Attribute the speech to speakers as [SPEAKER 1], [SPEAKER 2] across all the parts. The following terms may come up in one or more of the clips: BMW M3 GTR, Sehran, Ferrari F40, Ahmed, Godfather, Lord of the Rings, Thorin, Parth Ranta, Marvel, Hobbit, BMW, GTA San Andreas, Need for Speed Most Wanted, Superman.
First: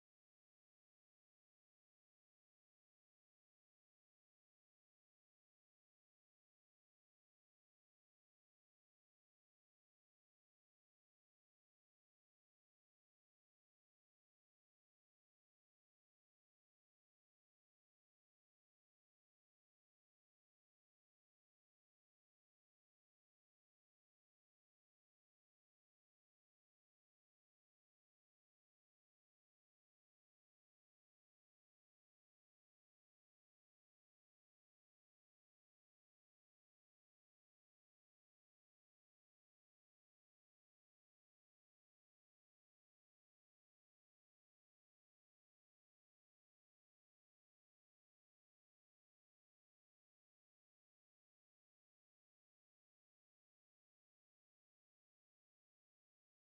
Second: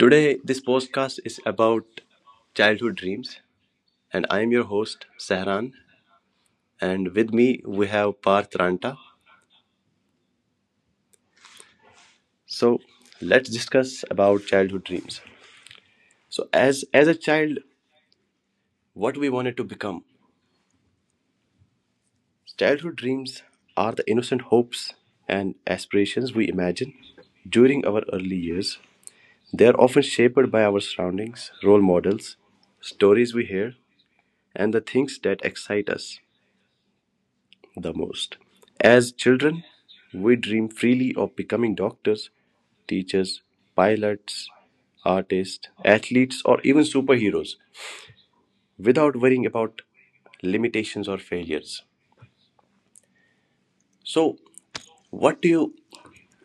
[SPEAKER 1] Today, this podcast is about childhood dreams, and I am your host, Sehran, and with me we have Parth Ranta. So, let's discuss about childhood dreams. So, as a child, what we wanted to become. Childhood dreams are the innocent hopes and aspirations we imagine during our early years. They are often shaped by our surroundings, role models, stories we hear, and the things that excite us the most. As children, we dream freely of becoming doctors, teachers, pilots, artists, athletes, or even superheroes without worrying about limitations or failures. So, what do you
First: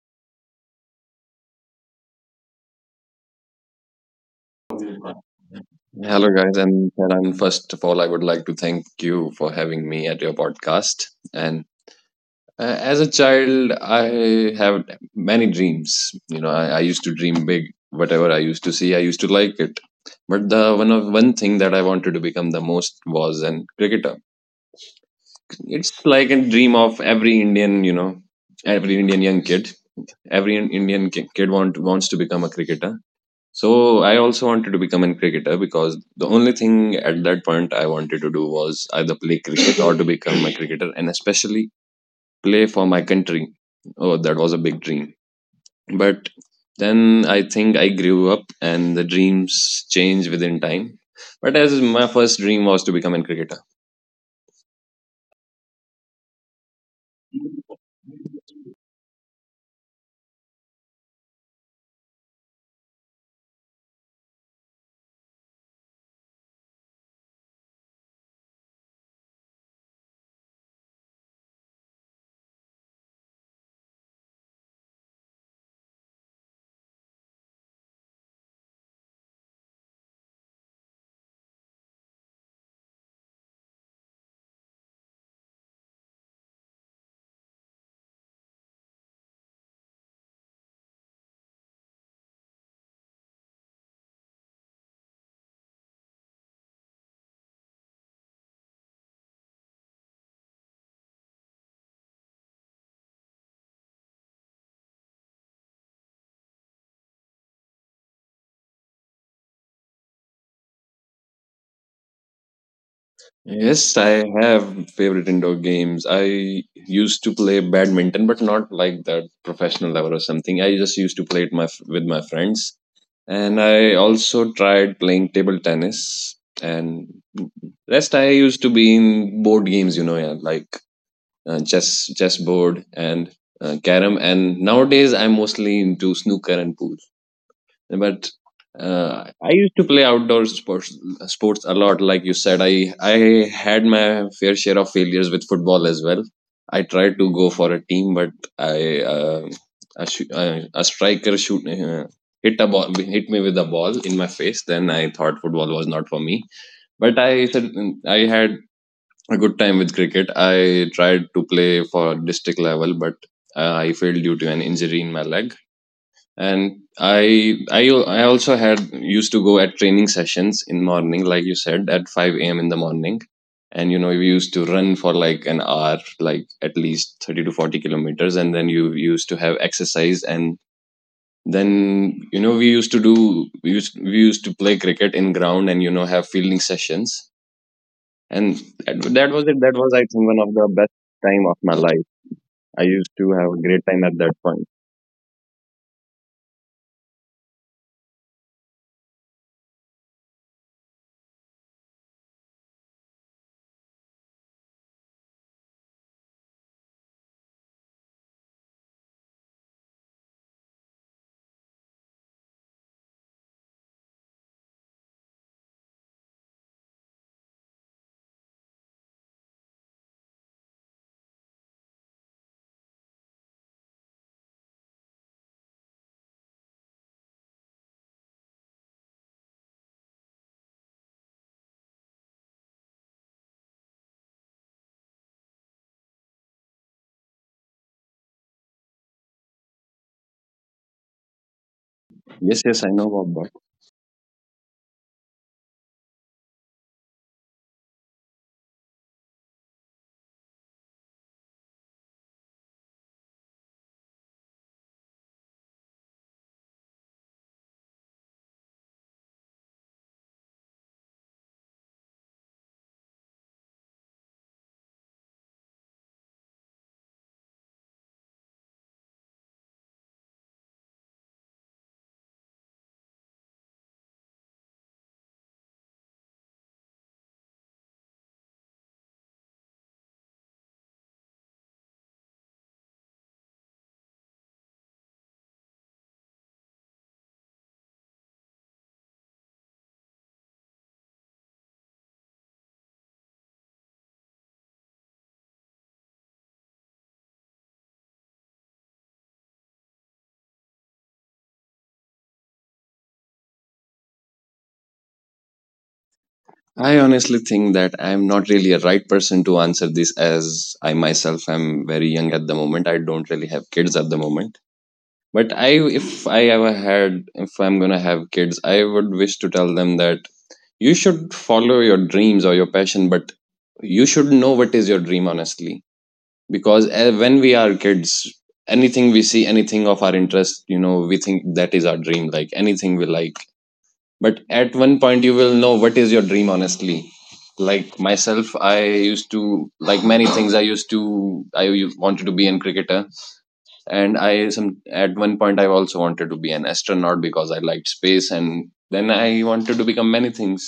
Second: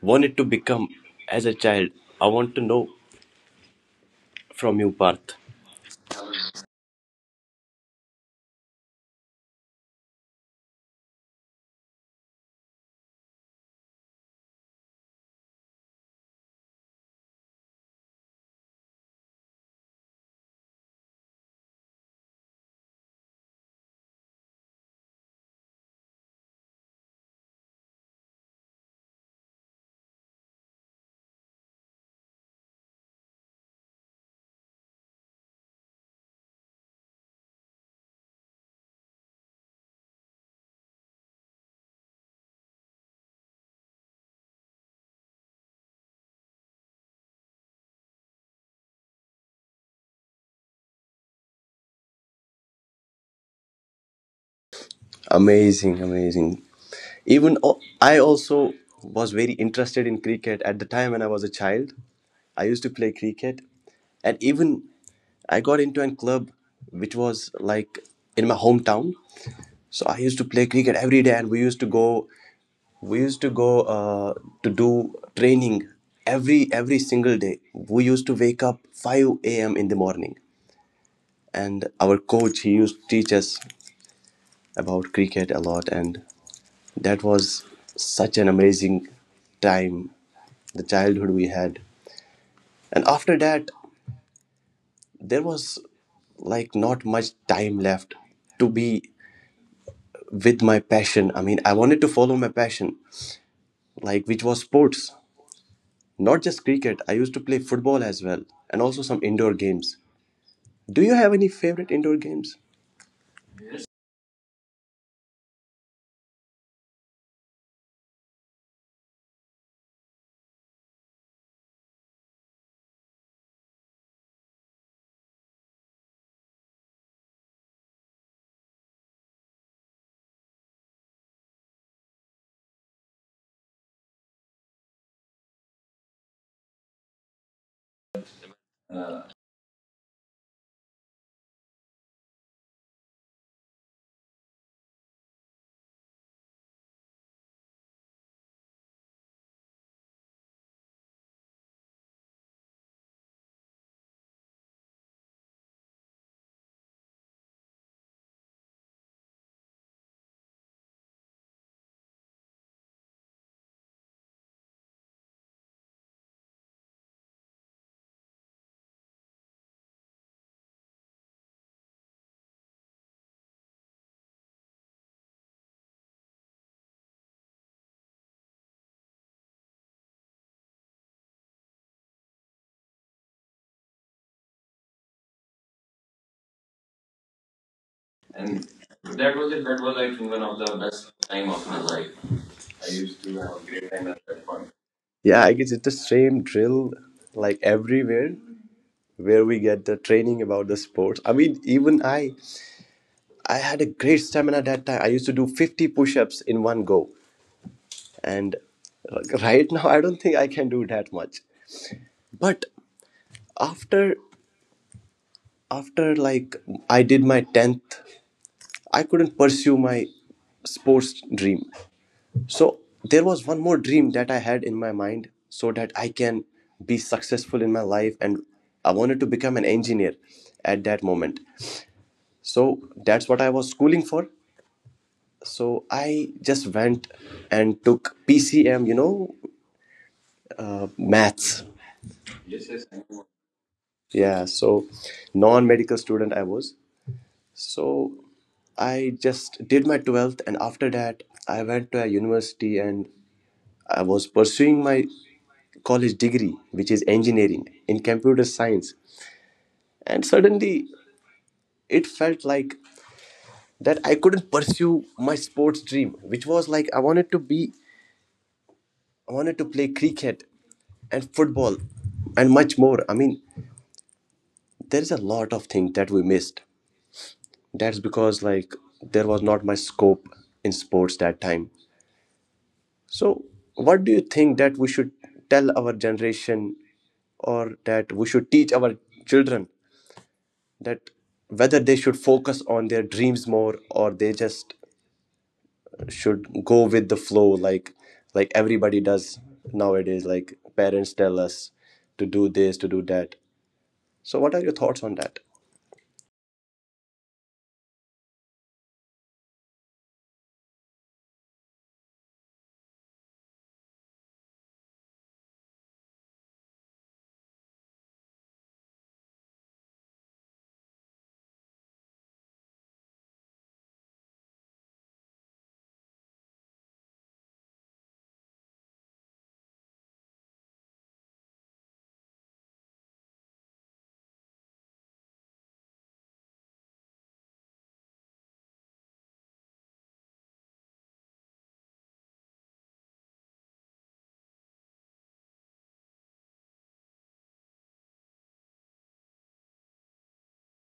[SPEAKER 1] wanted to become as a child? I want to know from you,
[SPEAKER 2] Hello,
[SPEAKER 1] Parth.
[SPEAKER 2] guys, and Tehran, first of all, I would like to thank you for having me at your podcast. And as a child, I have many dreams. I used to dream big. Whatever I used to see, I used to like it. But the one of one thing that I wanted to become the most was an cricketer. It's like a dream of every Indian. Every Indian young kid. Every Indian kid wants to become a cricketer. So I also wanted to become a cricketer because the only thing at that point I wanted to do was either play cricket or to become a cricketer, and especially play for my country. Oh, that was a big dream. But then I think I grew up and the dreams change within time. But as my first dream was to become a cricketer.
[SPEAKER 1] Amazing, amazing. I also was very interested in cricket at the time when I was a child. I used to play cricket, and even I got into a club which was like in my hometown. So I used to play cricket every day, and we used to go to do training every single day. We used to wake up 5 a.m. in the morning, and our coach he used to teach us about cricket a lot, and that was such an amazing time, the childhood we had. And after that, there was like not much time left to be with my passion. I mean, I wanted to follow my passion, like which was sports, not just cricket. I used to play football as well, and also some indoor games. Do you have any favorite indoor games?
[SPEAKER 2] Yes, I have favorite indoor games. I used to play badminton, but not like that professional level or something. I just used to play it my with my friends, and I also tried playing table tennis. And rest, I used to be in board games, yeah, like chess, chess board, and carom. And nowadays, I'm mostly into snooker and pool, but I used to play outdoor sports a lot. Like you said, I had my fair share of failures with football as well. I tried to go for a team, but I a striker shoot hit me with a ball in my face. Then I thought football was not for me. But I said I had a good time with cricket. I tried to play for district level, but I failed due to an injury in my leg. And I also had used to go at training sessions in morning, like you said, at 5 a.m. in the morning, and we used to run for like an hour, like at least 30 to 40 kilometers. And then you used to have exercise, and then we used to do we used to play cricket in ground and have fielding sessions.
[SPEAKER 1] And
[SPEAKER 2] And that
[SPEAKER 1] that
[SPEAKER 2] that
[SPEAKER 1] was it.
[SPEAKER 2] was
[SPEAKER 1] That
[SPEAKER 2] it.
[SPEAKER 1] was,
[SPEAKER 2] That was,
[SPEAKER 1] I
[SPEAKER 2] I
[SPEAKER 1] think, one
[SPEAKER 2] think,
[SPEAKER 1] of
[SPEAKER 2] one of
[SPEAKER 1] the
[SPEAKER 2] the
[SPEAKER 1] best
[SPEAKER 2] best
[SPEAKER 1] time of
[SPEAKER 2] time of
[SPEAKER 1] my
[SPEAKER 2] my
[SPEAKER 1] life.
[SPEAKER 2] life.
[SPEAKER 1] I
[SPEAKER 2] I
[SPEAKER 1] used
[SPEAKER 2] used
[SPEAKER 1] to
[SPEAKER 2] to
[SPEAKER 1] have a
[SPEAKER 2] have a
[SPEAKER 1] great
[SPEAKER 2] great
[SPEAKER 1] time at
[SPEAKER 2] time at
[SPEAKER 1] that
[SPEAKER 2] that
[SPEAKER 1] point.
[SPEAKER 2] point.
[SPEAKER 1] Yeah, I guess it's the same drill like everywhere where we get the training about the sports. I mean, even I had a great stamina that time. I used to do 50 push-ups in one go. And like, right now I don't think I can do that much. But after after like I did my 10th, I couldn't pursue my sports dream. So there was one more dream that I had in my mind so that I can be successful in my life and I wanted to become an engineer at that moment. So that's what I was schooling for. So I just went and took PCM, you know, maths.
[SPEAKER 2] Yes, yes, I know about.
[SPEAKER 1] Yeah, so non medical student I was. So I just did my 12th, and after that, I went to a university and I was pursuing my college degree, which is engineering in computer science. And suddenly it felt like that I couldn't pursue my sports dream, which was like I wanted to play cricket and football and much more. I mean, there is a lot of things that we missed. That's because like there was not much scope in sports that time. So, what do you think that we should tell our generation or that we should teach our children that whether they should focus on their dreams more or they just should go with the flow like everybody does nowadays, like parents tell us to do this, to do that. So what are your thoughts on that?
[SPEAKER 2] I honestly think that I'm not really a right person to answer this as I myself am very young at the moment. I don't really have kids at the moment. But I if I'm going to have kids, I would wish to tell them that you should follow your dreams or your passion, but you should know what is your dream honestly. Because when we are kids, anything we see, anything of our interest, we think that is our dream, like anything we like. But at one point you will know what is your dream honestly. Like myself, I used to like many things. I wanted to be an cricketer. And I some at one point I also wanted to be an astronaut because I liked space. And then I wanted to become many things.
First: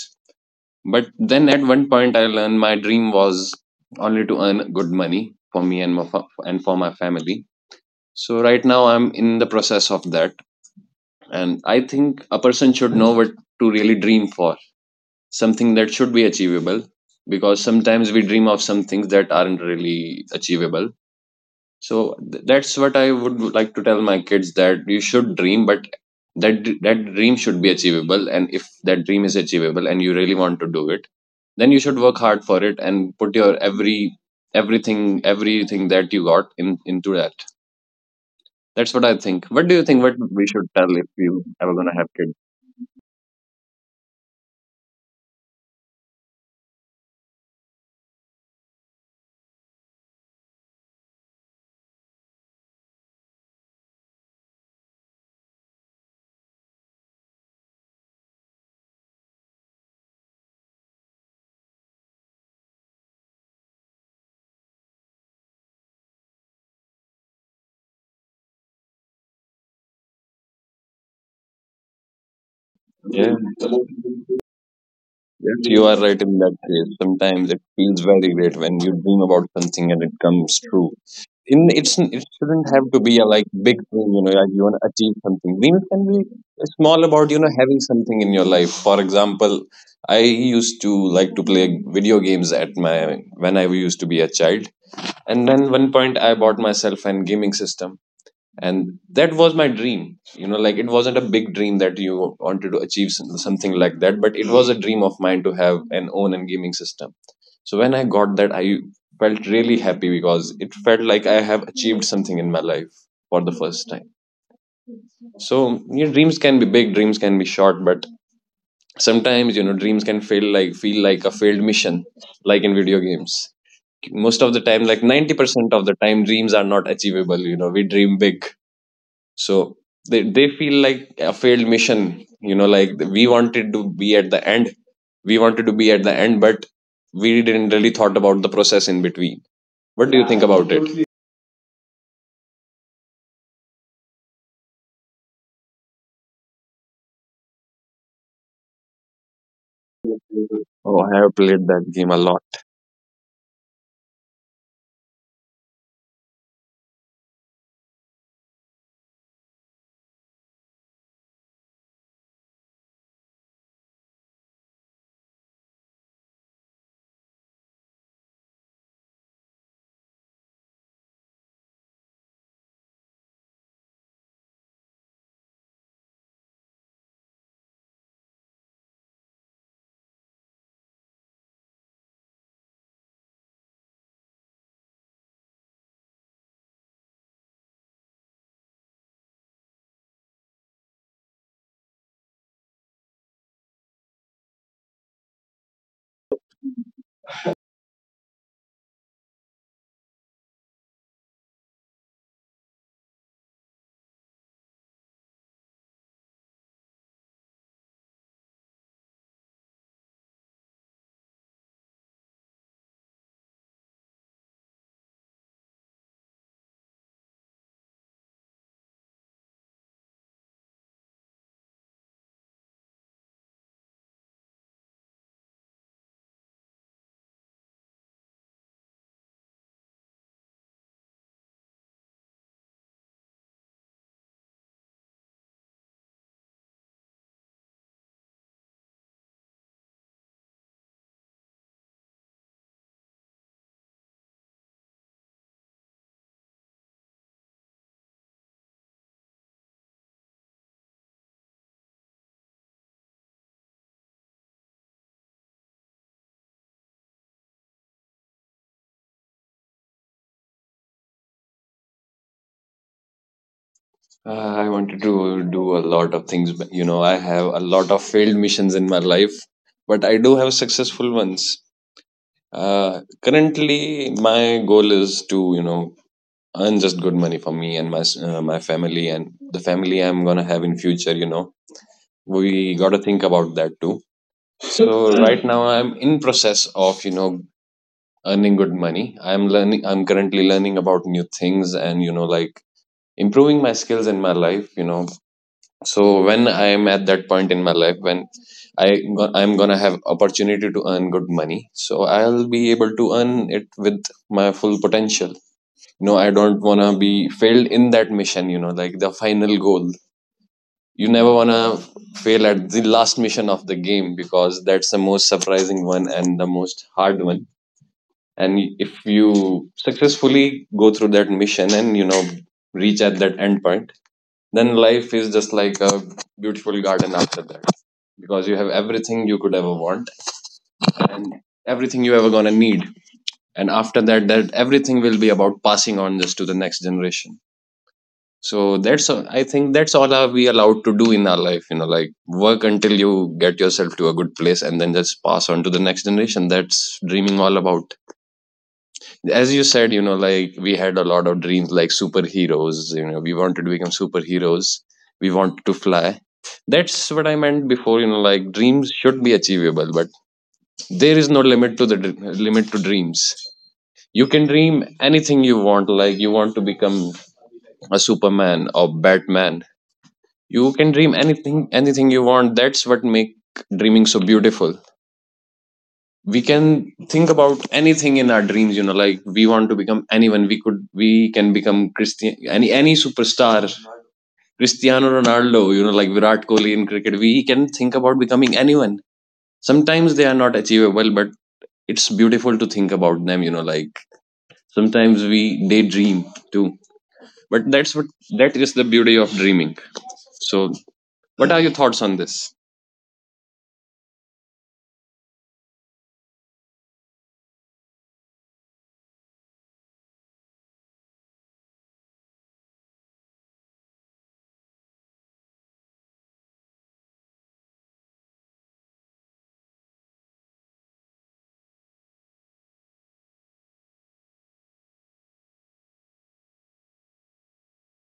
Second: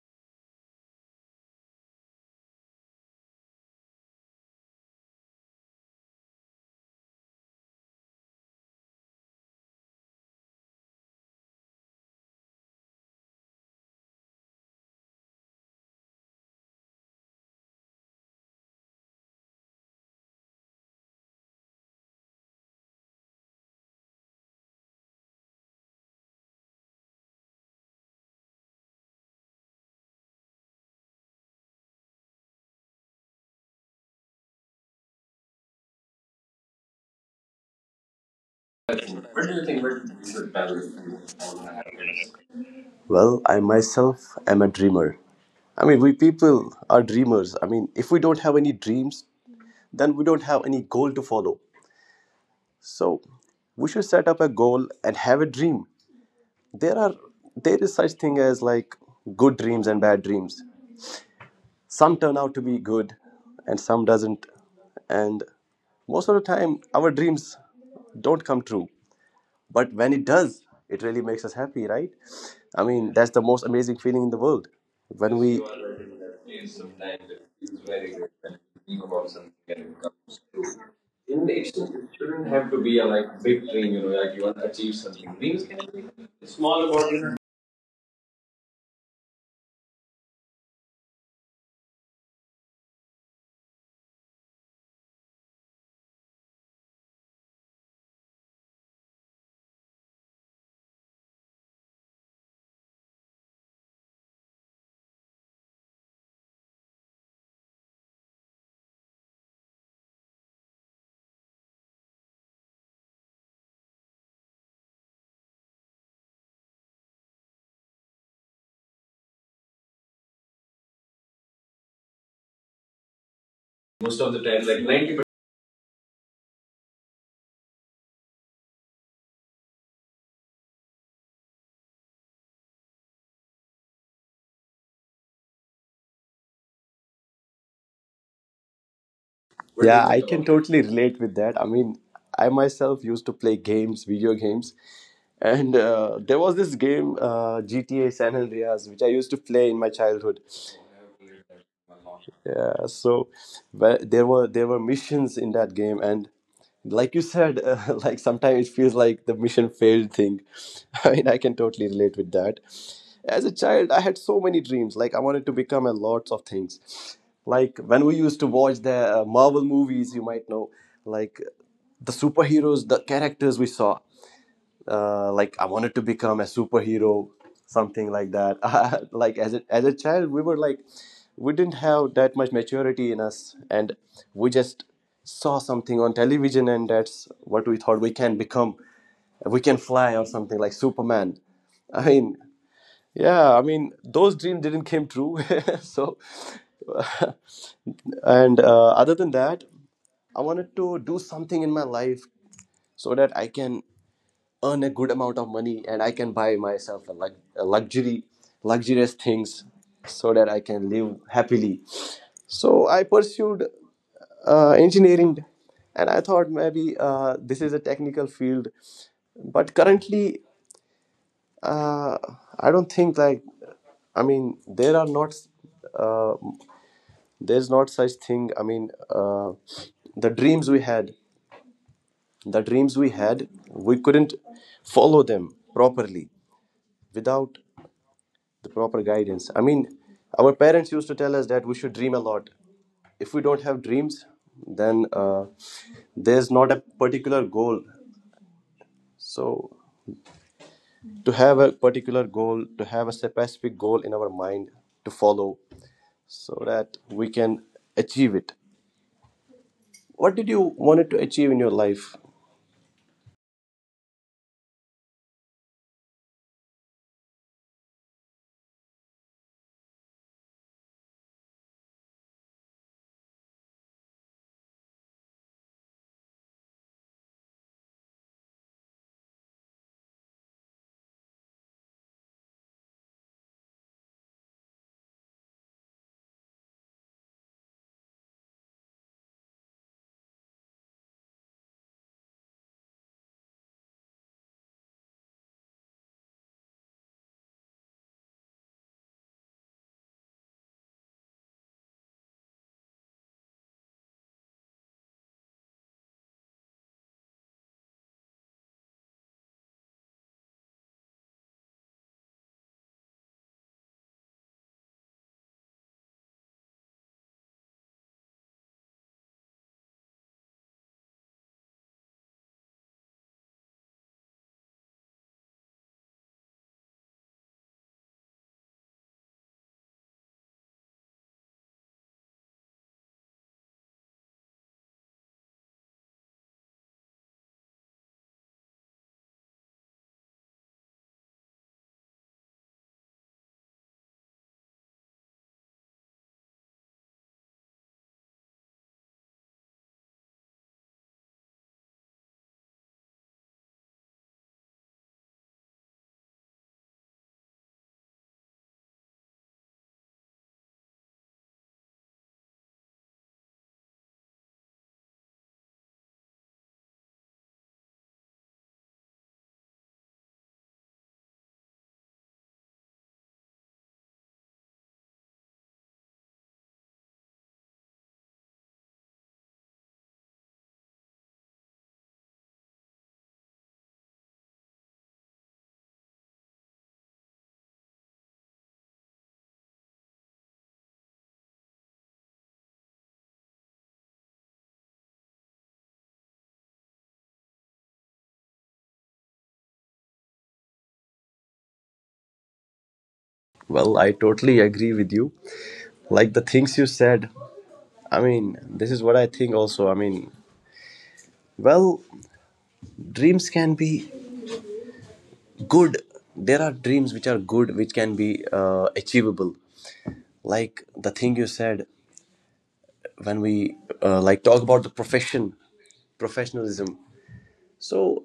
[SPEAKER 2] But then at one point I learned my dream was only to earn good money for me and for my family. So right now I'm in the process of that. And I think a person should know what to really dream for, something that should be achievable, because sometimes we dream of some things that aren't really achievable. So that's what I would like to tell my kids, that you should dream, but that that dream should be achievable. And if that dream is achievable and you really want to do it, then you should work hard for it and put your everything that you got in into that. That's what I think.
[SPEAKER 1] Where do
[SPEAKER 2] What
[SPEAKER 1] you
[SPEAKER 2] do you
[SPEAKER 1] think
[SPEAKER 2] think what we
[SPEAKER 1] research
[SPEAKER 2] should tell
[SPEAKER 1] values
[SPEAKER 2] if you
[SPEAKER 1] on
[SPEAKER 2] ever
[SPEAKER 1] that?
[SPEAKER 2] gonna have kids?
[SPEAKER 1] Well, I myself am a dreamer. I mean, we people are dreamers. I mean, if we don't have any dreams, then we don't have any goal to follow. So we should set up a goal and have a dream. there are there is such thing as like good dreams and bad dreams. Some turn out to be good and some doesn't. And most of the time our dreams don't come true, but when it does, it really makes us happy, right? I mean,
[SPEAKER 2] Yeah.
[SPEAKER 1] that's the most amazing feeling in the world when we. You
[SPEAKER 2] Yes, you are right in that
[SPEAKER 1] right
[SPEAKER 2] case. Sometimes it feels very great when you dream about
[SPEAKER 1] something it
[SPEAKER 2] something and it comes true.
[SPEAKER 1] in
[SPEAKER 2] In
[SPEAKER 1] it
[SPEAKER 2] it's it
[SPEAKER 1] shouldn't
[SPEAKER 2] shouldn't
[SPEAKER 1] have
[SPEAKER 2] have
[SPEAKER 1] to
[SPEAKER 2] to
[SPEAKER 1] be a
[SPEAKER 2] be a
[SPEAKER 1] like
[SPEAKER 2] like
[SPEAKER 1] big
[SPEAKER 2] big
[SPEAKER 1] dream, you
[SPEAKER 2] dream,
[SPEAKER 1] know, like
[SPEAKER 2] like
[SPEAKER 1] you want
[SPEAKER 2] you
[SPEAKER 1] to
[SPEAKER 2] want to
[SPEAKER 1] achieve
[SPEAKER 2] achieve
[SPEAKER 1] something.
[SPEAKER 2] something.
[SPEAKER 1] Dreams
[SPEAKER 2] Dreams
[SPEAKER 1] can
[SPEAKER 2] can be
[SPEAKER 1] be small
[SPEAKER 2] small,
[SPEAKER 1] about, you
[SPEAKER 2] about
[SPEAKER 1] know,
[SPEAKER 2] having something in your life. For example, I used to like to play video games at my when I used to be a child, and then one point I bought myself an gaming system. And that was my dream. Like it wasn't a big dream that you wanted to achieve something like that, but it was a dream of mine to have an own and gaming system. So when I got that, I felt really happy because it felt like I have achieved something in my life for the first time. So your dreams can be big, dreams can be short, but sometimes dreams can feel like a failed mission, like in video games.
[SPEAKER 1] most of the
[SPEAKER 2] Most of
[SPEAKER 1] time
[SPEAKER 2] the
[SPEAKER 1] like
[SPEAKER 2] time, like
[SPEAKER 1] 90.
[SPEAKER 2] 90% of the time, dreams are not achievable. We dream big. So they feel like a failed mission. Like we wanted to be at the end, we wanted to be at the end, but we didn't really thought about the process in between.
[SPEAKER 1] What do you. Yeah,
[SPEAKER 2] What
[SPEAKER 1] I
[SPEAKER 2] do
[SPEAKER 1] think
[SPEAKER 2] you
[SPEAKER 1] can about
[SPEAKER 2] think
[SPEAKER 1] that?
[SPEAKER 2] about
[SPEAKER 1] Totally
[SPEAKER 2] it?
[SPEAKER 1] relate with that. I mean, I myself used to play games, video games, and there was this game, GTA San Andreas, which I used to play in my childhood.
[SPEAKER 2] Oh, I have played that game a lot.
[SPEAKER 1] Yeah, so but there were missions in that game, and like you said, like sometimes it feels like the mission failed thing. I mean, I can totally relate with that. As a child, I had so many dreams. Like I wanted to become a lots of things. Like when we used to watch the Marvel movies, you might know, like the superheroes, the characters we saw. Like I wanted to become a superhero, something like that. Like as a child, we were like, we didn't have that much maturity in us, and we just saw something on television, and that's what we thought we can become. We can fly or something like Superman. I mean. Yeah, I mean, those dreams didn't came true. So, uh, and other than that, I wanted to do something in my life so that I can earn a good amount of money and I can buy myself a luxury, luxurious things so that I can live happily. So I pursued engineering, and I thought maybe this is a technical field. But currently, uh, I don't think like I mean there are not uh, there's not such thing. I mean the dreams we had, the dreams we had, we couldn't follow them properly without the proper guidance. I mean, our parents used to tell us that we should dream a lot. If we don't have dreams, then there's not a particular goal. So to have a particular goal, to have a specific goal in our mind to follow so that we can achieve it. What did you wanted to achieve in your life?
[SPEAKER 2] I wanted to do a lot of things, but I have a lot of failed missions in my life. But I do have successful ones. Currently my goal is to earn just good money for me and my family, and the family I'm gonna have in future. We got to think about that too. So right now I'm in process of earning good money. I'm currently learning about new things, and like improving my skills in my life. So when I am at that point in my life when i I'm going to have opportunity to earn good money, so I'll be able to earn it with my full potential. I don't want to be failed in that mission, like the final goal. You never want to fail at the last mission of the game because that's the most surprising one and the most hard one. And if you successfully go through that mission and reach at that end point, then life is just like a beautiful garden after that, because you have everything you could ever want and everything you ever gonna need. And after that everything will be about passing on this to the next generation. So I think that's all are we allowed to do in our life, like work until you get yourself to a good place and then just pass on to the next generation. That's dreaming all about. As you said, like we had a lot of dreams, like superheroes. We wanted to become superheroes, we wanted to fly. That's what I meant before. Like dreams should be achievable, but there is no limit to dreams. You can dream anything you want, like you want to become a Superman or Batman. You can dream anything you want. That's what make dreaming so beautiful. We can think about anything in our dreams. Like we want to become anyone. We can become christian any superstar. Cristiano Ronaldo, like Virat Kohli in cricket. We can think about becoming anyone. Sometimes they are not achievable, but it's beautiful to think about them. Like sometimes we daydream too. But that is the beauty of dreaming. So what are your thoughts on this?
[SPEAKER 1] Well, I totally agree with you. Like the things you said, I mean, this is what I think also. I mean, well, dreams can be good. There are dreams which are good, which can be achievable. Like the thing you said when we like talk about the profession, professionalism. So,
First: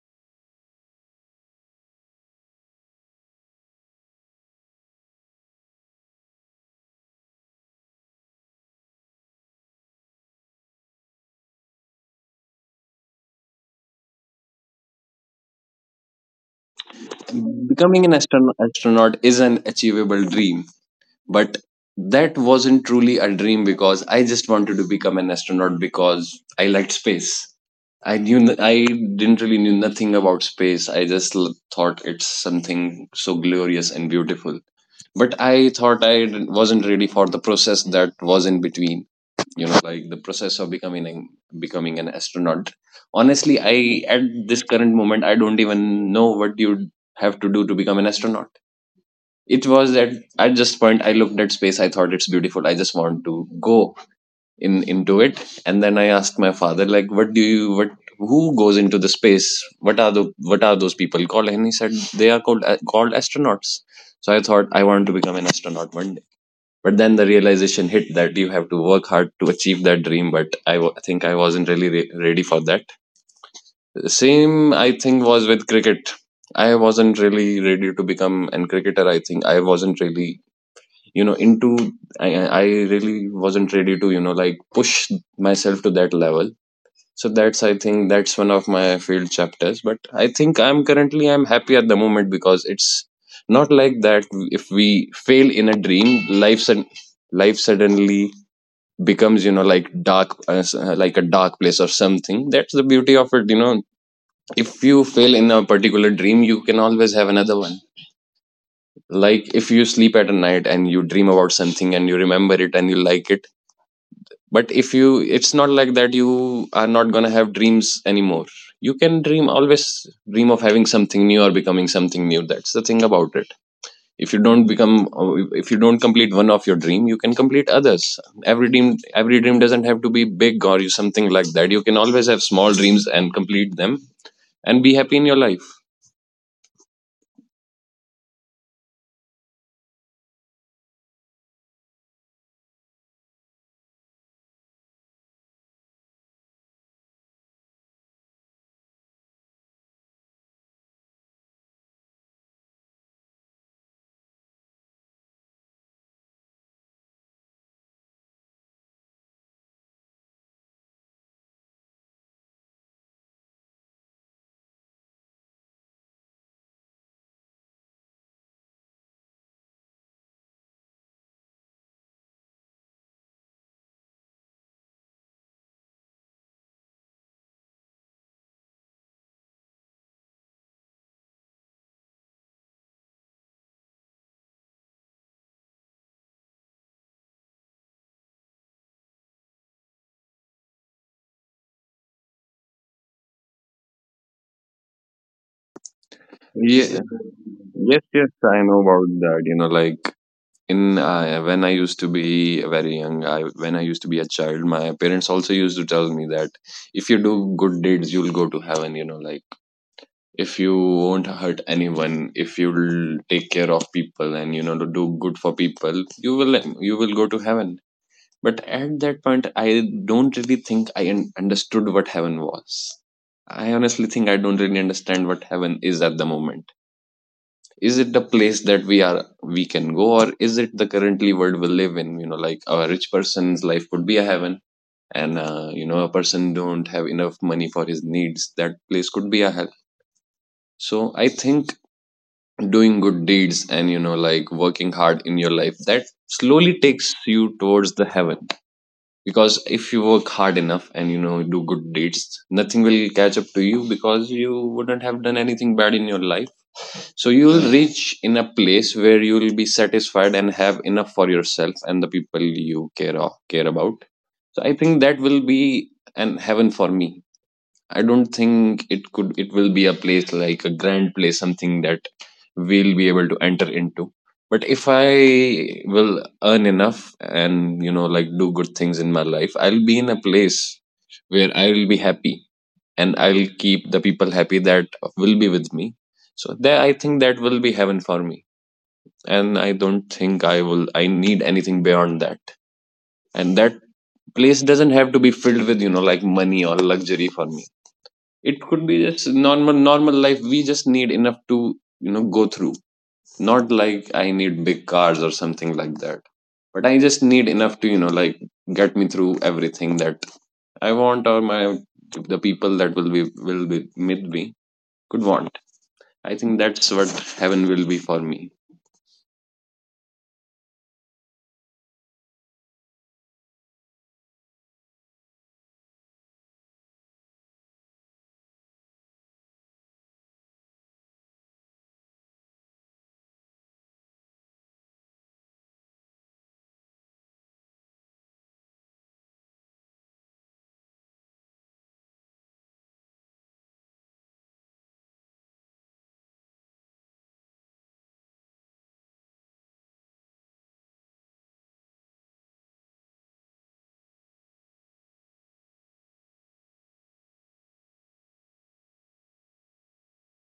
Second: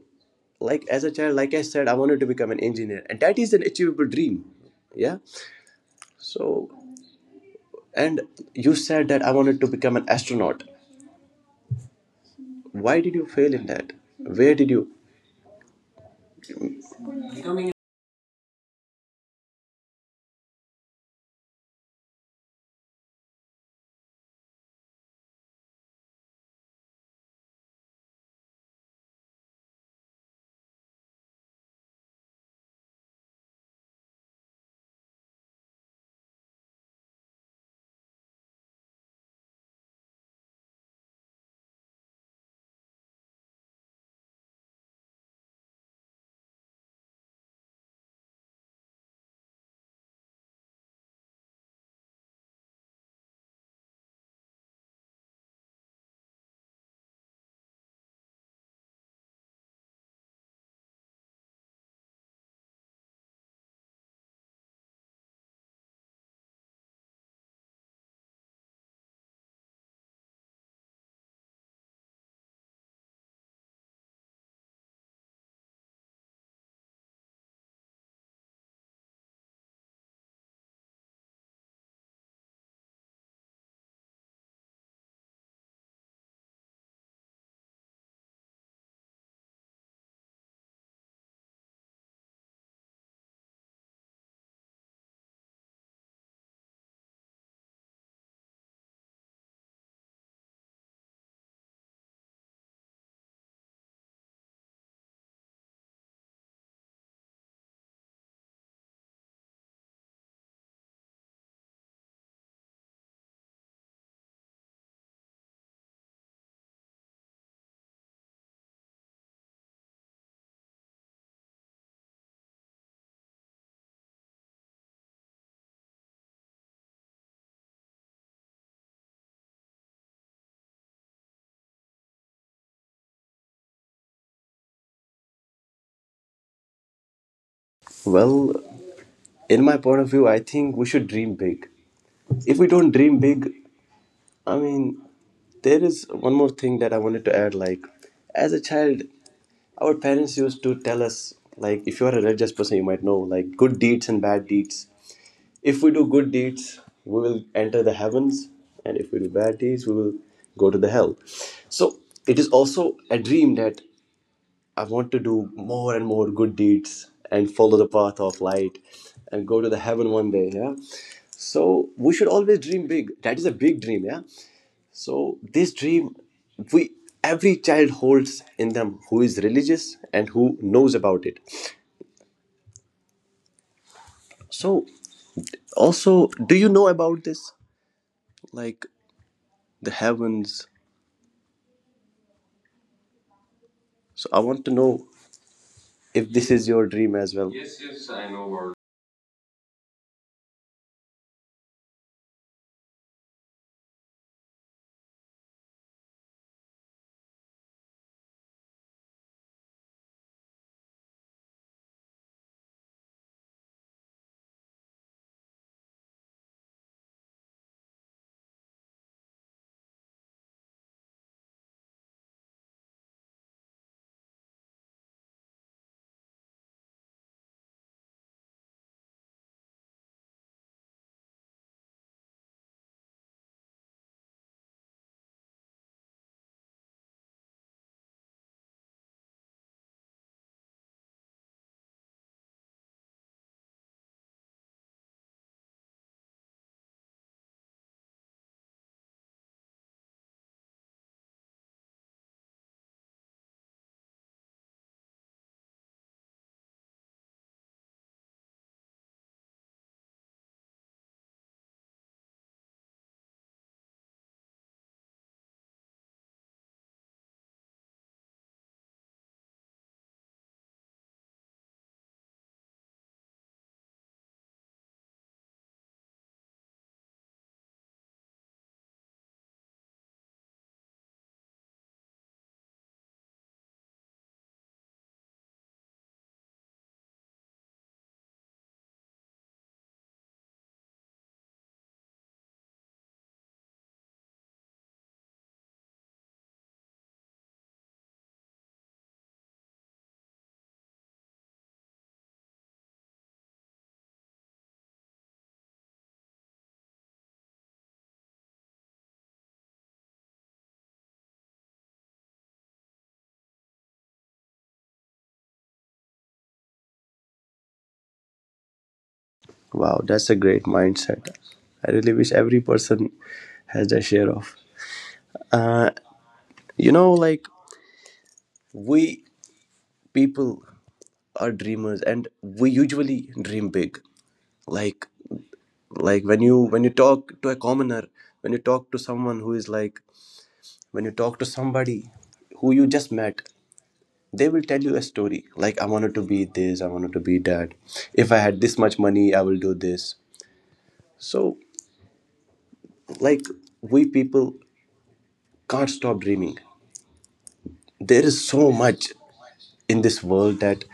[SPEAKER 1] like as a child, like I said, I wanted to become an engineer, and that is an achievable dream. Yeah. So. And you said that I wanted to become an astronaut. Why did you fail in that? Where did you?
[SPEAKER 2] Becoming an astronaut is an achievable dream, but that wasn't truly a dream because I just wanted to become an astronaut because I liked space. I didn't really knew nothing about space. I just thought it's something so glorious and beautiful. But I thought wasn't ready for the process that was in between, you know, like the process of becoming an astronaut. Honestly, I at this current moment I don't even know what you have to do to become an astronaut. It was that at this point I looked at space, I thought it's beautiful, I just want to go in into it. And then I asked my father like, what do you what who goes into the space, what are those people called? And he said they are called called astronauts. So I thought I want to become an astronaut one. But then the realization hit that you have to work hard to achieve that dream, but think I wasn't really ready for that. The same, I think, was with cricket. I wasn't really ready to become an cricketer. I think I wasn't really, you know, into, I really wasn't ready to, you know, like push myself to that level. So that's, I think that's one of my failed chapters. But I think I'm happy at the moment because it's not like that if we fail in a dream, life sud- life suddenly becomes, you know, like dark, like a dark place or something. That's the beauty of it, you know. If you fail in a particular dream, you can always have another one. Like if you sleep at a night and you dream about something and you remember it and you like it. But if you, it's not like that you are not going to have dreams anymore. You can dream always, dream of having something new or becoming something new. That's the thing about it. If you don't become, if you don't complete one of your dream, you can complete others. Every dream, every dream doesn't have to be big or you something like that. You can always have small dreams and complete them and be happy in your life.
[SPEAKER 1] Well, in my point of view, I think we should dream big. If we don't dream big, I mean, there is one more thing that I wanted to add. Like, as a child, our parents used to tell us, like, if you are a religious person, you might know, like, good deeds and bad deeds. If we do good deeds, we will enter the heavens, and if we do bad deeds, we will go to the hell. So, it is also a dream that I want to do more and more good deeds and follow the path of light and go to the heaven one day. Yeah. So we should always dream big. That is a big dream. Yeah. So this dream, we every child holds in them who is religious and who knows about it. So also, do you know about this? Like the heavens. So I want to know if this is your
[SPEAKER 2] Yeah,
[SPEAKER 1] dream as well. Yes,
[SPEAKER 2] yes,
[SPEAKER 1] yes, I
[SPEAKER 2] yes,
[SPEAKER 1] know
[SPEAKER 2] I
[SPEAKER 1] about.
[SPEAKER 2] know about that. You know, like in when I used to be very young, I when I used to be a child, my parents also used to tell me that if you do good deeds, you'll go to heaven. You know, like if you won't hurt anyone, if you'll take care of people and, you know, to do good for people, you will go to heaven. But at that point I don't really think I understood what heaven was. I honestly think I don't really understand what heaven is at the moment. Is it the place that we can go, or is it the currently world we live in? You know, like a rich person's life could be a heaven, and you know, a person don't have enough money for his needs, that place could be a hell. So I think doing good deeds and, you know, like working hard in your life, that slowly takes you towards the heaven. Because if you work hard enough and, you know, do good deeds, nothing will catch up to you because you wouldn't have done anything bad in your life. So you will reach in a place where you will be satisfied and have enough for yourself and the people you care about. So I think that will be an heaven for me. I don't think it will be a place like a grand place, something that we'll be able to enter into. But if I will earn enough and, you know, like do good things in my life, I'll be in a place where I'll be happy and I'll keep the people happy that will be with me. So there, I think that will be heaven for me. And I don't think I need anything beyond that. And that place doesn't have to be filled with, you know, like money or luxury for me. It could be just normal life. We just need enough to, you know, go through. Not like I need big cars or something like that, but I just need enough to, you know, like get me through everything that I want, or my, the people that will be with me could want. I think that's what heaven will be for me.
[SPEAKER 1] Wow, that's a great mindset. I really wish every person has their share of. Uh, you know, like we people are dreamers, and we usually dream big. Like, like when you talk to a commoner, when you talk to someone who is like, when you talk to somebody who you just met, they will tell you a story. Like, I wanted to be this, I wanted to be that. If I had this much money, I will do this. So, like, we people can't stop dreaming. There is so much in this world that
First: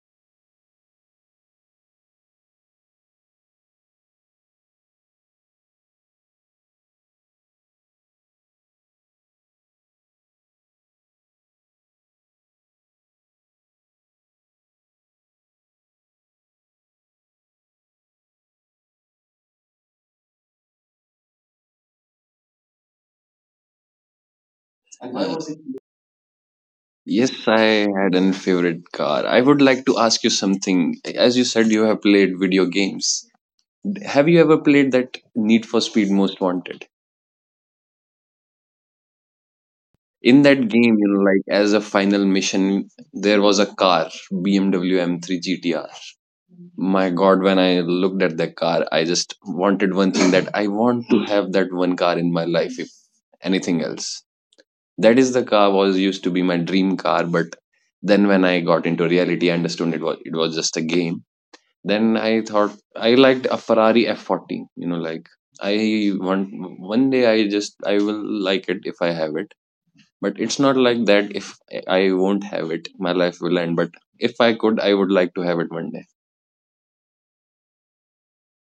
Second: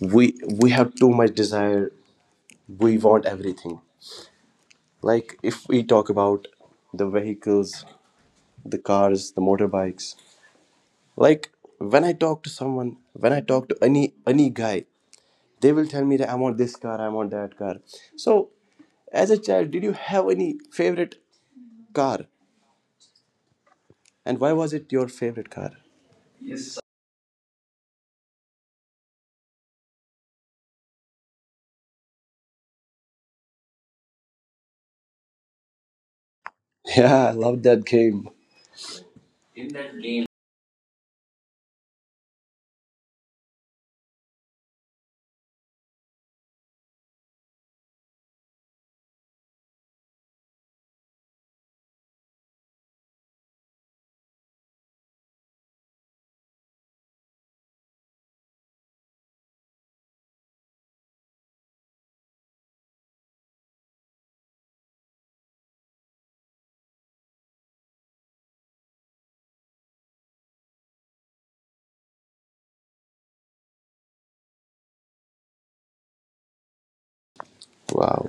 [SPEAKER 1] we we have too much desire. We want everything. Like if we talk about the vehicles, the cars, the motorbikes, like when I talk to someone, when I talk to any guy, they will tell me that I want this car, I want that car. So as a child, did you have any favorite car, and why was it
[SPEAKER 2] And why
[SPEAKER 1] your
[SPEAKER 2] was it?
[SPEAKER 1] favorite car? Yes.
[SPEAKER 2] Yes, I had an favorite car. I would like to ask you something. As you said you have played video games, have you ever played that Need for Speed Most Wanted?
[SPEAKER 1] Yeah, I love that game.
[SPEAKER 2] In that game, you know, like as a final mission, there was a car, BMW M3 gtr. My god, when I looked at that car, I just wanted one thing, that I want to have that one car in my life. If anything else, that is the car, was used to be my dream car. But then when I got into reality, I understood it was, it was just a game. Then I thought I liked a Ferrari F40, you know, like I want, one day I just, I will like it if I have it. But it's not like that, if I won't have it my life will end. But if I could, I would like to have it one day.
[SPEAKER 1] Wow.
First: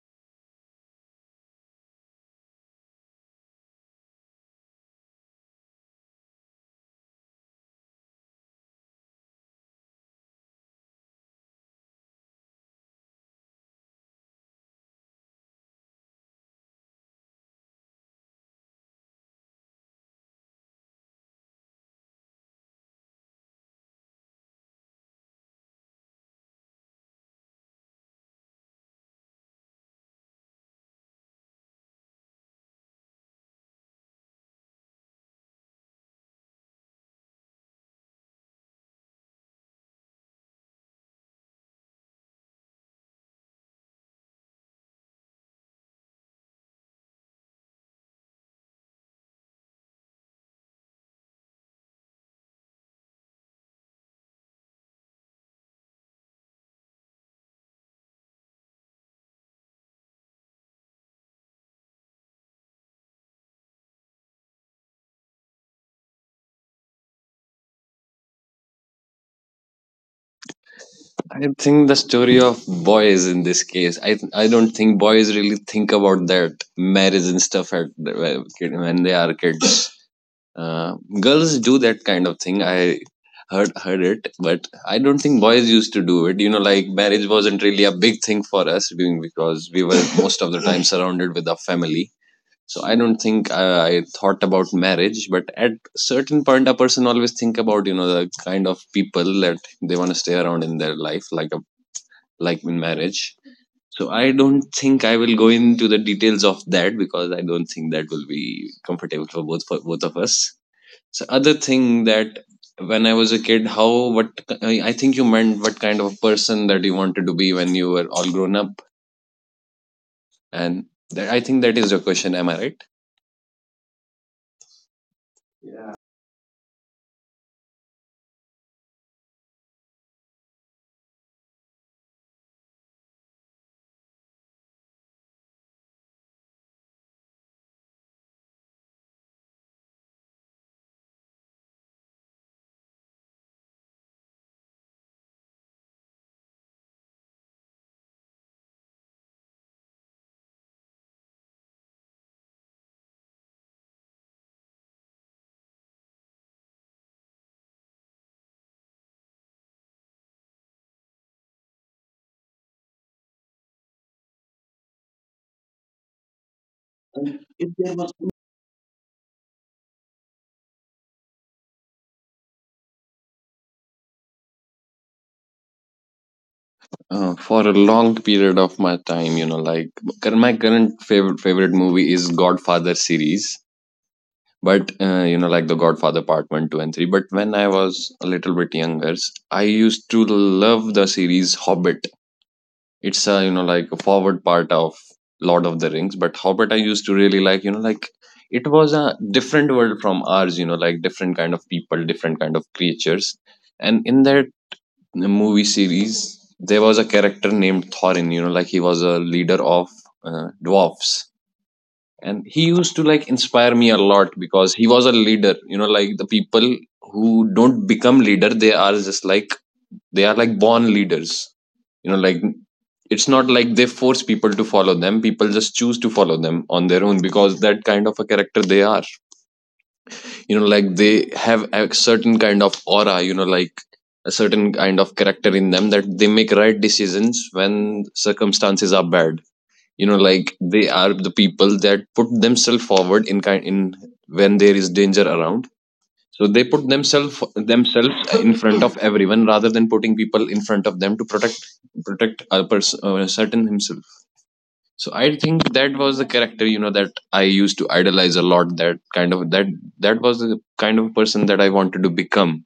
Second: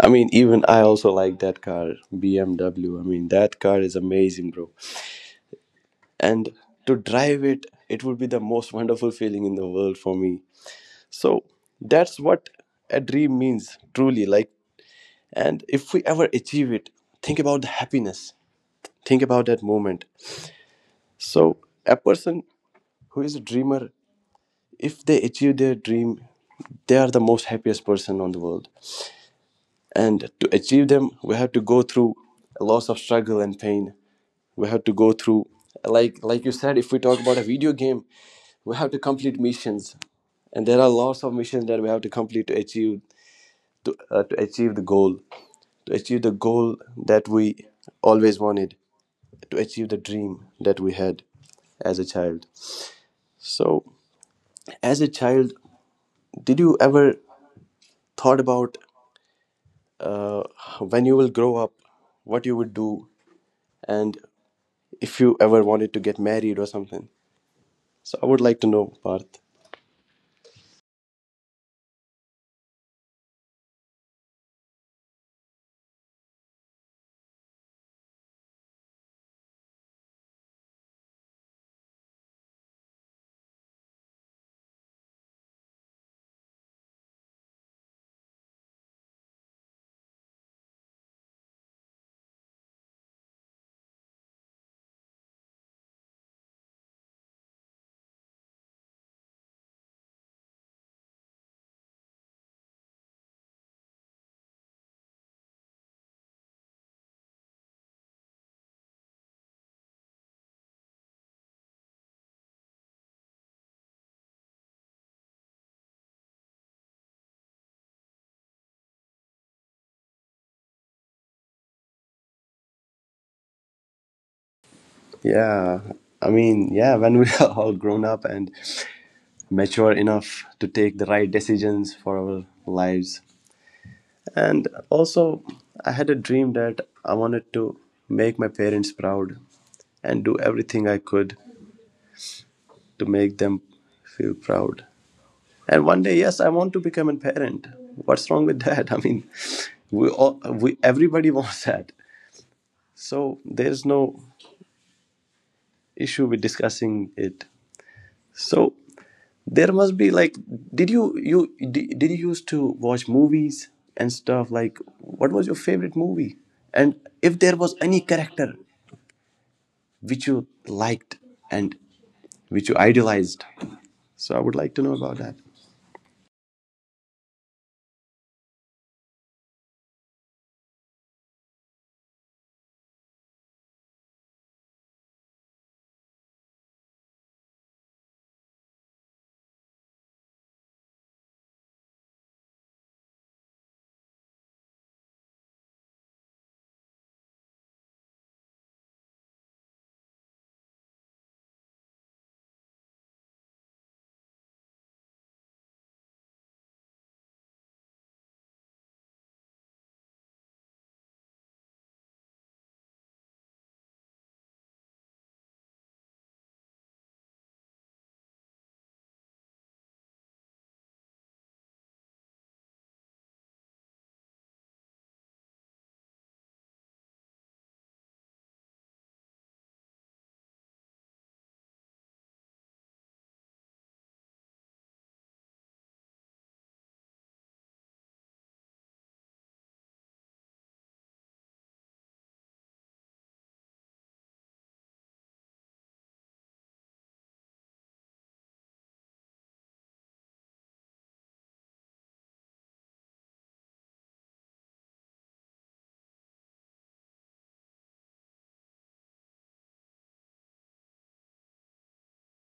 [SPEAKER 1] I mean, even I also like that car, BMW. I mean, that car is amazing, bro. And to drive it, it would be the most wonderful feeling in the world for me. So that's what a dream means, truly. Like, and if we ever achieve it, think about the happiness. Think about that moment. So a person who is a dreamer, if they achieve their dream, they are the most happiest person on the world. And to achieve them, we have to go through a lots of struggle and pain. We have to go through, like you said, if we talk about a video game, we have to complete missions, and there are lots of missions that we have to complete to achieve, to achieve the goal, to achieve the goal that we always wanted, to achieve the dream that we had as a child. So as a child, did you ever thought about when you will grow up what you would do, and if you ever wanted to get married or something? So I would like to know, Parth.
[SPEAKER 2] I think the story of boys, in this case, I don't think boys really think about that marriage and stuff at when they are kids. uh, Girls do that kind of thing, I heard it. But I don't think boys used to do it. You know, like marriage wasn't really a big thing for us being, because we were most of the time surrounded with our family. So I don't think I thought about marriage, but at certain point a person always think about, you know, the kind of people that they want to stay around in their life, like a, like in marriage. So I don't think I will go into the details of that, because I don't think that will be comfortable for both of us. So other thing that when I was a kid, how, what, I think you meant what kind of person that you wanted to be when you were all grown up. And that, I think that is your question, am I right?
[SPEAKER 1] Yeah, I
[SPEAKER 2] Yeah.
[SPEAKER 1] mean, yeah, when we are all grown up and mature enough to take the right decisions for our lives. And also, I had a dream that I wanted to make my parents proud and do everything I could to make them feel proud. And one day, yes, I want to become a parent. What's wrong with that? I mean, we everybody wants that. So there's no issue with discussing it. So there must be like, did you did you used to watch movies and stuff? Like, what was your favorite movie, and if there was any
[SPEAKER 2] If there.
[SPEAKER 1] character which you liked and which you idolized? So I would like to know about that.
[SPEAKER 2] For a long period of my time, you know, like my current favorite movie is Godfather series, but you know, like the Godfather Part One, Two, and Three. But when I was a little bit younger, I used to love the series Hobbit. It's a, you know, like a forward part of Lord of the Rings, but Hobbit I used to really like. You know, like it was a different world from ours. You know, like different kind of people, different kind of creatures, and in that the movie series, there was a character named Thorin, you know, like he was a leader of dwarfs. And he used to like inspire me a lot because he was a leader. You know, like the people who don't become leader, they are just like, they are like born leaders. You know, like it's not like they force people to follow them. People just choose to follow them on their own, because that kind of a character they are. You know, like they have a certain kind of aura, you know, like a certain kind of character in them, that they make right decisions when circumstances are bad. You know, like they are the people that put themselves forward in kind in when there is danger around. So they put themselves in front of everyone rather than putting people in front of them to protect a person, certain himself. So I think that was the character, you know, that I used to idolize a lot. That kind of that, that was the kind of person that I wanted to become.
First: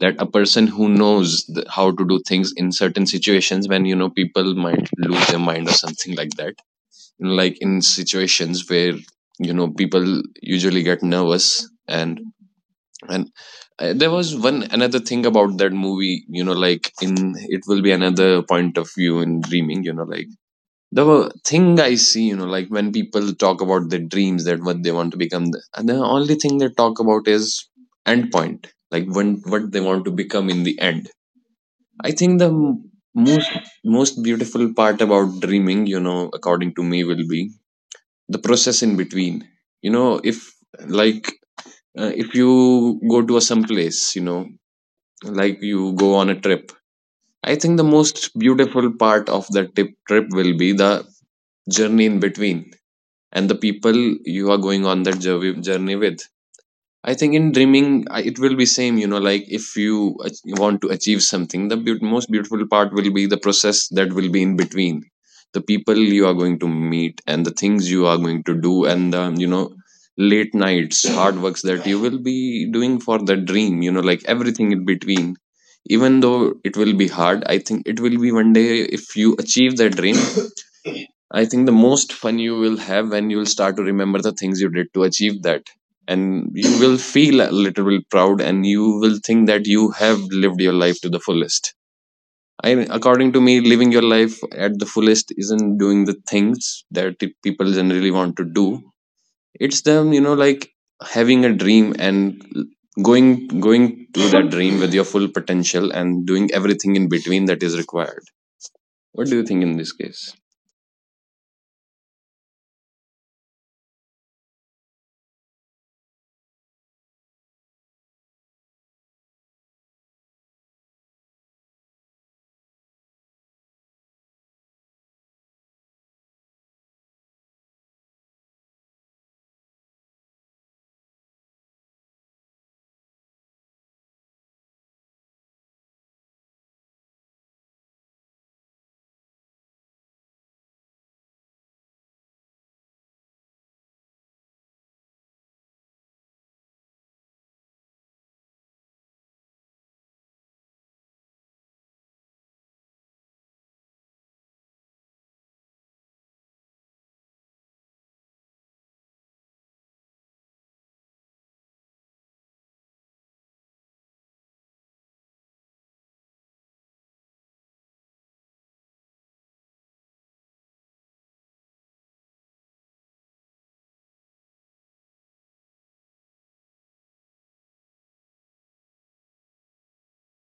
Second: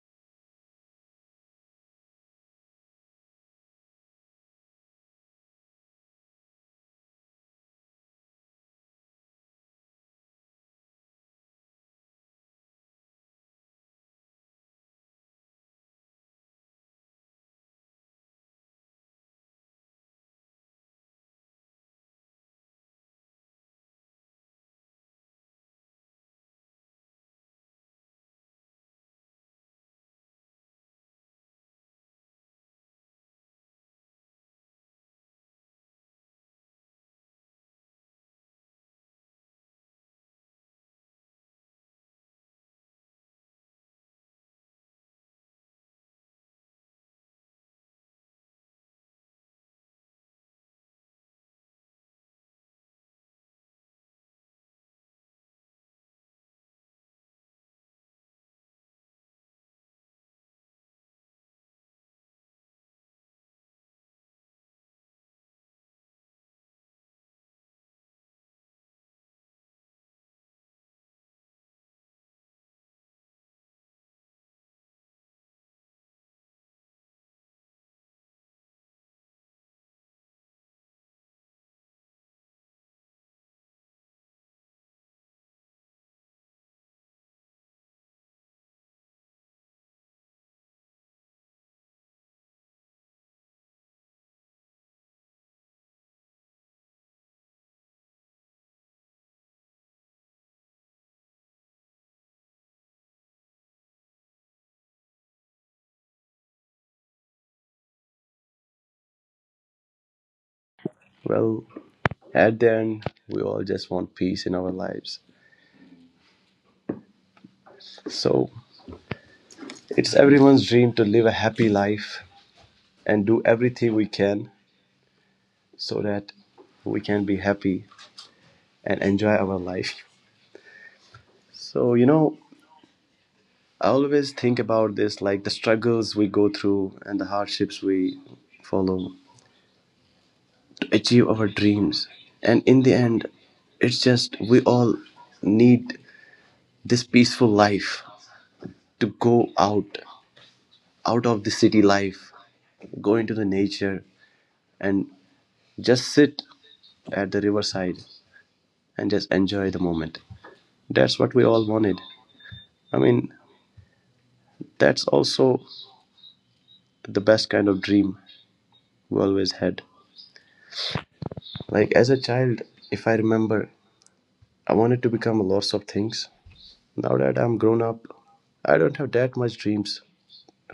[SPEAKER 2] That, a person who knows how to do things in certain situations when, you know, people might lose their mind or something like that. Like in situations where, you know, people usually get nervous and there was one another thing about that movie. You know, like in, it will be another point of view in dreaming. You know, like the thing I see, you know, like when people talk about their dreams, that what they want to become, and the only thing they talk about is end point, like when, what they want to become in the end. I think the most beautiful part about dreaming, you know, according to me, will be the process in between. You know, if, like, if you go to a some place, you know, like you go on a trip. I think the most beautiful part of trip will be the journey in between, and the people you are going on that journey with. I think in dreaming, it will be same. You know, like if you want to achieve something, the most beautiful part will be the process that will be in between, the people you are going to meet and the things you are going to do, and the, you know, late nights hard works that you will be doing for the dream. You know, like everything in between, even though it will be hard, I think it will be one day, if you achieve that dream, I think the most fun you will have when you'll start to remember the things you did to achieve that. And you will feel a little bit proud and you will think that you have lived your life to the fullest. I, according to me, living your life at the fullest isn't doing the things that people generally want to do. It's them, you know, like having a dream and going to that dream with your full potential and doing everything in between that is required. What do you think in this case?
[SPEAKER 1] Well, at the end, we all just want peace in our lives. So it's everyone's dream to live a happy life and do everything we can so that we can be happy and enjoy our life. So, you know, I always think about this, like the struggles we go through and the hardships we follow to achieve our dreams. And in the end, it's just we all need this peaceful life, to go out, out of the city life, go into the nature and just sit at the riverside and just enjoy the moment. That's what we all wanted. I mean, that's also the best kind of dream we always had. Like as a child, if I remember, I wanted to become lots of things. Now that I'm grown up, I don't have that much dreams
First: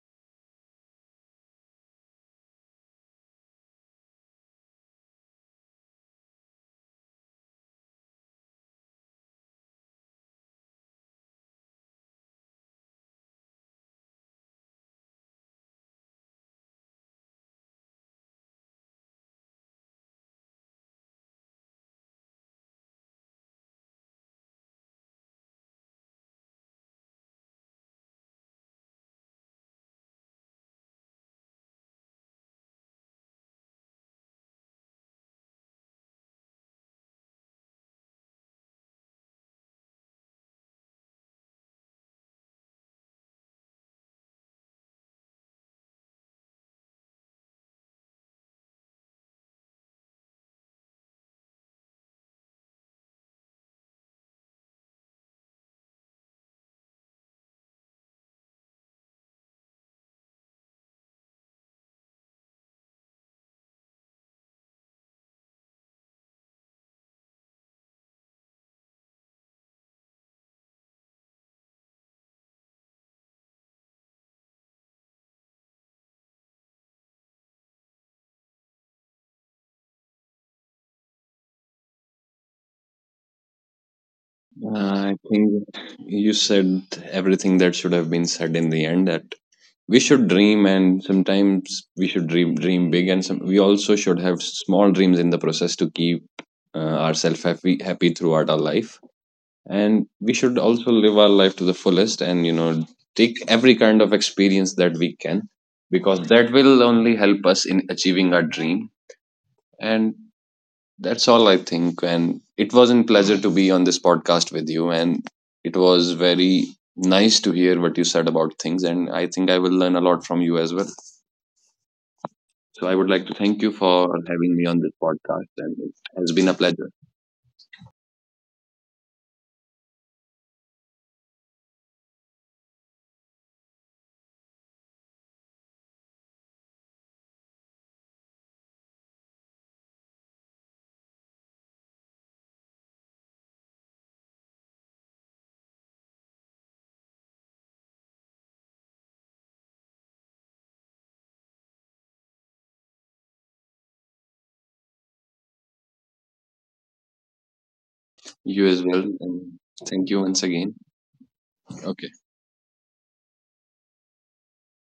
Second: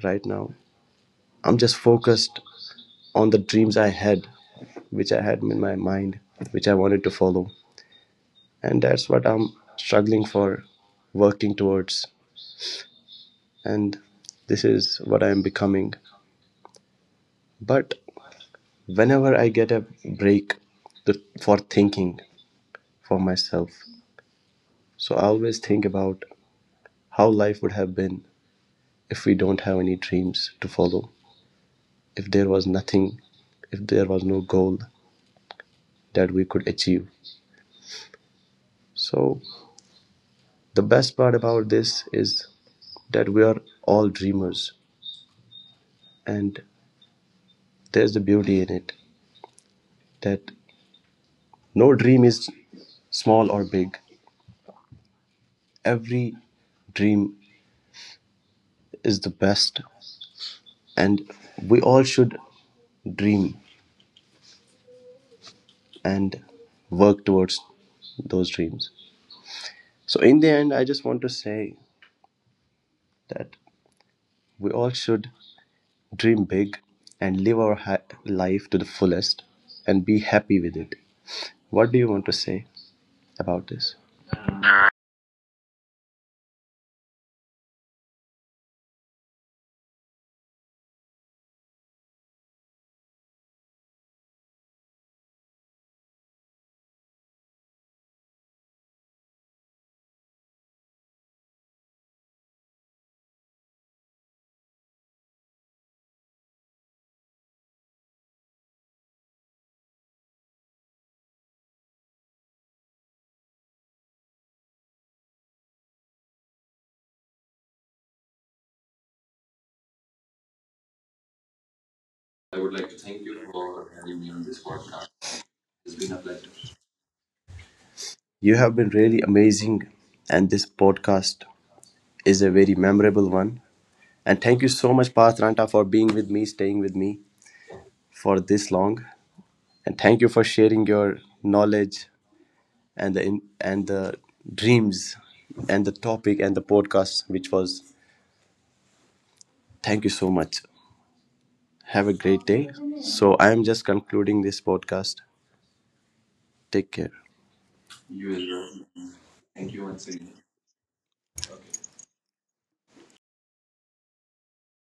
[SPEAKER 1] right now. I'm just focused on the dreams I had, which I had in my mind, which I wanted to follow. And that's what I'm struggling for, working towards. And this is what I'm becoming. But whenever I get a break to, for thinking for myself, so I always think about how life would have been if we don't have any dreams to follow, if there was nothing, if there was no goal that we could achieve. So the best part about this is that we are all dreamers, and there's the beauty in it, that no dream is small or big. Every dream is the best, and we all should dream and work towards those dreams. So, in the end, I just want to say that we all should dream big and live our life to the fullest and be happy with it. What do you want to say about this?
[SPEAKER 2] I think you said everything that should have been said in the end. That we should dream, and sometimes we should dream big, and some, we also should have small dreams in the process to keep uh, ourselves happy throughout our life. And we should also live our life to the fullest and, you know, take every kind of experience that we can, because that will only help us in achieving our dream. And that's all I think. And it was a pleasure to be on this podcast with you. And it was very nice to hear what you said about things. And I think I will learn a lot from you as well.
[SPEAKER 1] I would like
[SPEAKER 2] So
[SPEAKER 1] to
[SPEAKER 2] I would
[SPEAKER 1] thank
[SPEAKER 2] like to
[SPEAKER 1] you
[SPEAKER 2] thank you
[SPEAKER 1] for
[SPEAKER 2] for
[SPEAKER 1] having me on this
[SPEAKER 2] having me on this
[SPEAKER 1] podcast.
[SPEAKER 2] podcast. And
[SPEAKER 1] It's
[SPEAKER 2] it
[SPEAKER 1] been a
[SPEAKER 2] has
[SPEAKER 1] pleasure.
[SPEAKER 2] been a pleasure.
[SPEAKER 1] You have been really amazing, and this podcast is a very memorable one. And thank you so much, Pathranta, for being with me, staying with me for this long. And thank you for sharing your knowledge and the and the dreams and the topic and the podcast, which was. Thank you so much. Have a great day. So I am just concluding this podcast. Take care. You as
[SPEAKER 2] You as
[SPEAKER 1] well.
[SPEAKER 2] well. And
[SPEAKER 1] Thank you once
[SPEAKER 2] thank you
[SPEAKER 1] again.
[SPEAKER 2] once again. Okay.